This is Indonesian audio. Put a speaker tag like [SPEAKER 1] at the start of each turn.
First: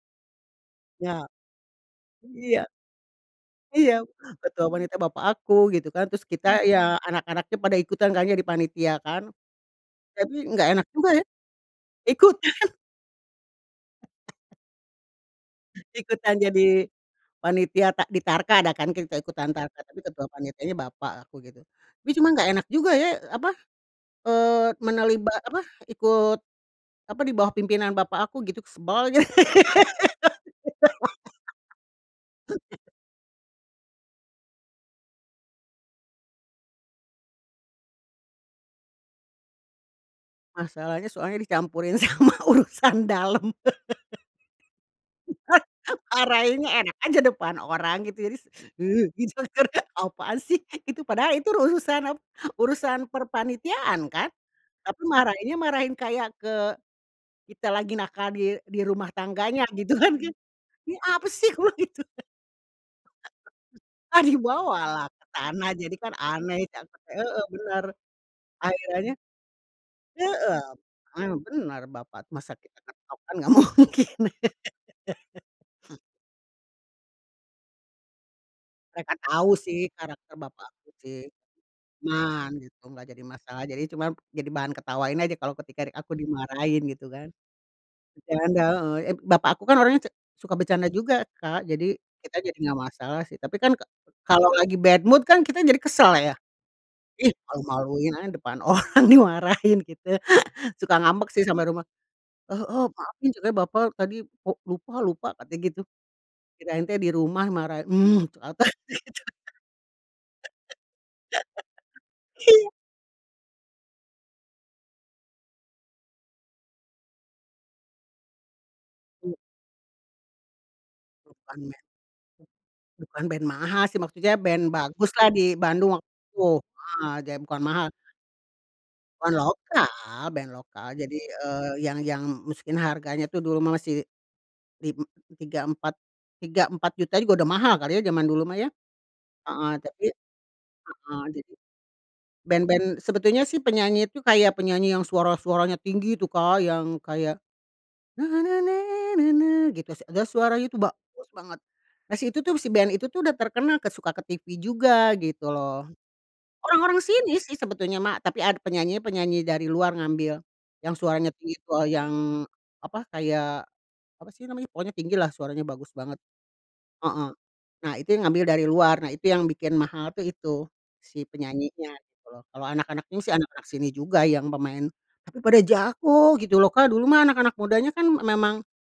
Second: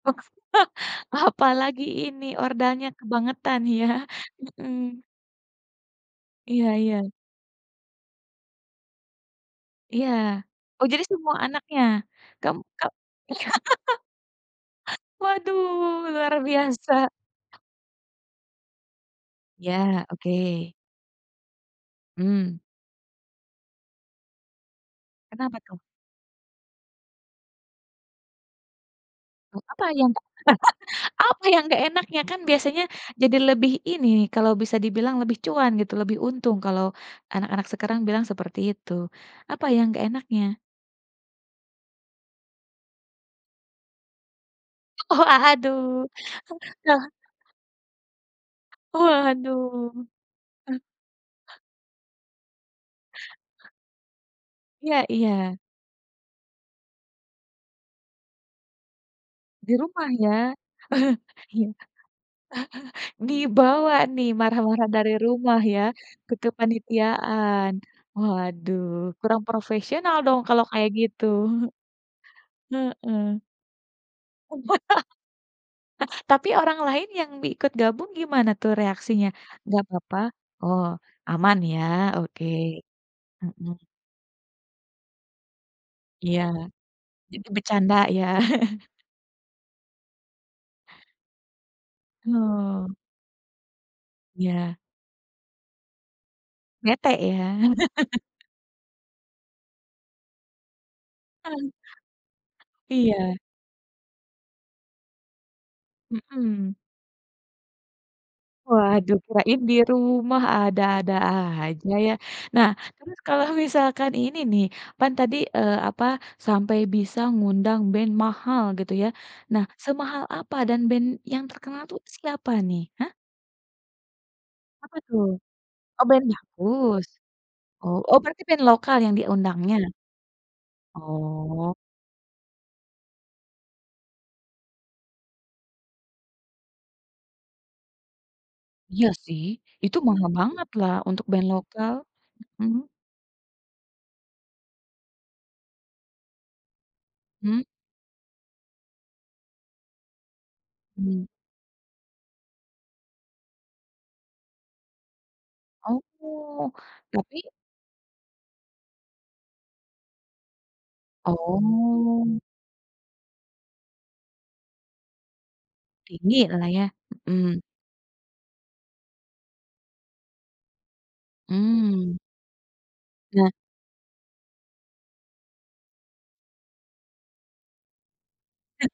[SPEAKER 1] Ya.
[SPEAKER 2] Apalagi ini
[SPEAKER 1] Iya.
[SPEAKER 2] ordalnya kebangetan ya?
[SPEAKER 1] Iya, betul panitia
[SPEAKER 2] Mhm.
[SPEAKER 1] bapak aku gitu kan, terus kita
[SPEAKER 2] Iya,
[SPEAKER 1] ya
[SPEAKER 2] iya.
[SPEAKER 1] anak-anaknya pada ikutan kan jadi panitia kan.
[SPEAKER 2] Iya,
[SPEAKER 1] Tapi nggak
[SPEAKER 2] oh
[SPEAKER 1] enak
[SPEAKER 2] jadi
[SPEAKER 1] juga ya,
[SPEAKER 2] semua anaknya? Kam
[SPEAKER 1] ikutan.
[SPEAKER 2] kam Waduh, luar
[SPEAKER 1] Ikutan jadi
[SPEAKER 2] biasa.
[SPEAKER 1] panitia tak di tarka ada kan kita ikutan tarka tapi
[SPEAKER 2] Ya,
[SPEAKER 1] ketua
[SPEAKER 2] oke.
[SPEAKER 1] panitianya bapak aku gitu, tapi cuma nggak
[SPEAKER 2] Hmm.
[SPEAKER 1] enak juga ya apa, eee, menaliba apa,
[SPEAKER 2] Kenapa tuh?
[SPEAKER 1] eee, ikut apa di bawah pimpinan bapak aku gitu, sebal aja.
[SPEAKER 2] E apa yang gak apa yang gak enaknya? Kan biasanya jadi lebih ini, kalau bisa dibilang lebih cuan gitu. Lebih untung kalau anak-anak sekarang bilang seperti itu. Apa yang gak enaknya?
[SPEAKER 1] Masalahnya soalnya dicampurin sama urusan dalam.
[SPEAKER 2] Oh aduh.
[SPEAKER 1] Marahinnya enak aja depan orang gitu jadi s heh. didenger,
[SPEAKER 2] Waduh.
[SPEAKER 1] "Apaan sih?"
[SPEAKER 2] Eee
[SPEAKER 1] itu padahal itu urusan ap urusan perpanitiaan kan? Tapi
[SPEAKER 2] iya iya.
[SPEAKER 1] marahinnya, marahin kayak ke kita lagi nakal di di rumah tangganya,
[SPEAKER 2] Di
[SPEAKER 1] gitu
[SPEAKER 2] rumah
[SPEAKER 1] kan,
[SPEAKER 2] ya?
[SPEAKER 1] "Ini apa sih?"
[SPEAKER 2] Iya
[SPEAKER 1] kubilang gitu kan
[SPEAKER 2] Dibawa
[SPEAKER 1] Ah,
[SPEAKER 2] nih marah-marah
[SPEAKER 1] dibawalah
[SPEAKER 2] dari
[SPEAKER 1] ke
[SPEAKER 2] rumah
[SPEAKER 1] tanah,
[SPEAKER 2] ya
[SPEAKER 1] jadi kan
[SPEAKER 2] ke
[SPEAKER 1] aneh, [unintelligible] Heeh
[SPEAKER 2] kepanitiaan.
[SPEAKER 1] benar,
[SPEAKER 2] Waduh
[SPEAKER 1] akhirannya
[SPEAKER 2] kurang profesional dong
[SPEAKER 1] Heeh,
[SPEAKER 2] kalau kayak gitu.
[SPEAKER 1] emang bener bapak, masa kita ngetok
[SPEAKER 2] Heeh.
[SPEAKER 1] kan nggak mungkin.
[SPEAKER 2] Nah, tapi orang lain yang mi ikut gabung gimana tuh
[SPEAKER 1] Mereka
[SPEAKER 2] reaksinya?
[SPEAKER 1] tau
[SPEAKER 2] Nggak
[SPEAKER 1] sih
[SPEAKER 2] apa-apa,
[SPEAKER 1] karakter
[SPEAKER 2] oh
[SPEAKER 1] bapakku sih.
[SPEAKER 2] aman ya oke.
[SPEAKER 1] Tenang gitu, gak jadi masalah jadi
[SPEAKER 2] Mhm.
[SPEAKER 1] cuma, jadi bahan ketawain aja kalo ketika di aku
[SPEAKER 2] Iya,
[SPEAKER 1] dimarahin gitu kan.
[SPEAKER 2] jadi bercanda ya?
[SPEAKER 1] Bercanda, heeh, ep bapak aku kan orangnya ce suka bercanda juga Kak jadi kita jadi gak
[SPEAKER 2] Oh.
[SPEAKER 1] masalah sih. Tapi kan ka kalo lagi
[SPEAKER 2] Ya.
[SPEAKER 1] bad mood kan kita jadi kesel ya?
[SPEAKER 2] Bete
[SPEAKER 1] "Ih
[SPEAKER 2] ya?
[SPEAKER 1] malu-maluin aja depan orang dimarahin gitu," suka ngambek sih sampe
[SPEAKER 2] Eng
[SPEAKER 1] rumah, "Heeh maafin,"
[SPEAKER 2] Iya.
[SPEAKER 1] ceunah, "Bapak tadi kok lupa lupa," katanya gitu,
[SPEAKER 2] Mhm.
[SPEAKER 1] kirain teh di rumah marah, "Hmm" ternyata dia gitu.
[SPEAKER 2] Waduh kirain di rumah ada-ada aja ya. Nah
[SPEAKER 1] Iya.
[SPEAKER 2] terus kalau misalkan ini nih, kan tadi, eee, apa sampai bisa ngundang band mahal gitu ya.
[SPEAKER 1] Mmm.
[SPEAKER 2] Nah semahal apa dan band yang
[SPEAKER 1] Rupanya.
[SPEAKER 2] terkenal tuh siapa nih, hah?
[SPEAKER 1] Bukan band mahal sih maksudnya band
[SPEAKER 2] Apa tuh?
[SPEAKER 1] baguslah di Bandung
[SPEAKER 2] Oh,
[SPEAKER 1] waktu
[SPEAKER 2] band
[SPEAKER 1] itu.
[SPEAKER 2] bagus?
[SPEAKER 1] Heeh, jadi bukan mahal.
[SPEAKER 2] Oh oh berarti band lokal yang
[SPEAKER 1] Band
[SPEAKER 2] diundangnya?
[SPEAKER 1] lokal band lokal, jadi, eee,
[SPEAKER 2] Oh.
[SPEAKER 1] yang yang masukin harganya tuh dulu mah masih lim tiga empat tiga empat juta juga udah mahal kali ya zaman dulu mah ya?
[SPEAKER 2] Iya sih
[SPEAKER 1] Heeh
[SPEAKER 2] itu
[SPEAKER 1] tapi
[SPEAKER 2] mahal bangetlah
[SPEAKER 1] heeh,
[SPEAKER 2] untuk band
[SPEAKER 1] jadi
[SPEAKER 2] lokal.
[SPEAKER 1] band band,
[SPEAKER 2] Mhm.
[SPEAKER 1] sebetulnya sih penyanyi itu kayak penyanyi yang suara-suaranya tinggi itu Kak yang kayak,
[SPEAKER 2] Hmm.
[SPEAKER 1] na, na, na, na, na, gitu s terus suaranya itu
[SPEAKER 2] Mmm.
[SPEAKER 1] bagus banget. Nah si itu tuh si band itu tuh udah terkenal ke suka ke TV juga gitu loh.
[SPEAKER 2] Oh,
[SPEAKER 1] Orang-orang sini
[SPEAKER 2] tapi
[SPEAKER 1] sih sebetulnya mah tapi ada penyanyi penyanyi dari luar ngambil yang suaranya tipe
[SPEAKER 2] oh.
[SPEAKER 1] yang apa kayak, apa sih namanya pokoknya tinggi lah suaranya bagus banget.
[SPEAKER 2] Tinggilah ya?
[SPEAKER 1] Heeh,
[SPEAKER 2] Mhm.
[SPEAKER 1] nah itu yang ngambil dari luar, nah itu yang bikin mahal tuh itu si penyanyinya
[SPEAKER 2] Mmm.
[SPEAKER 1] gitu loh. Kalau anak-anak ini sih
[SPEAKER 2] Ya.
[SPEAKER 1] anak-anak sini juga yang pemain tapi pada jago gitu loh Kak, dulu mah anak-anak mudanya kan memang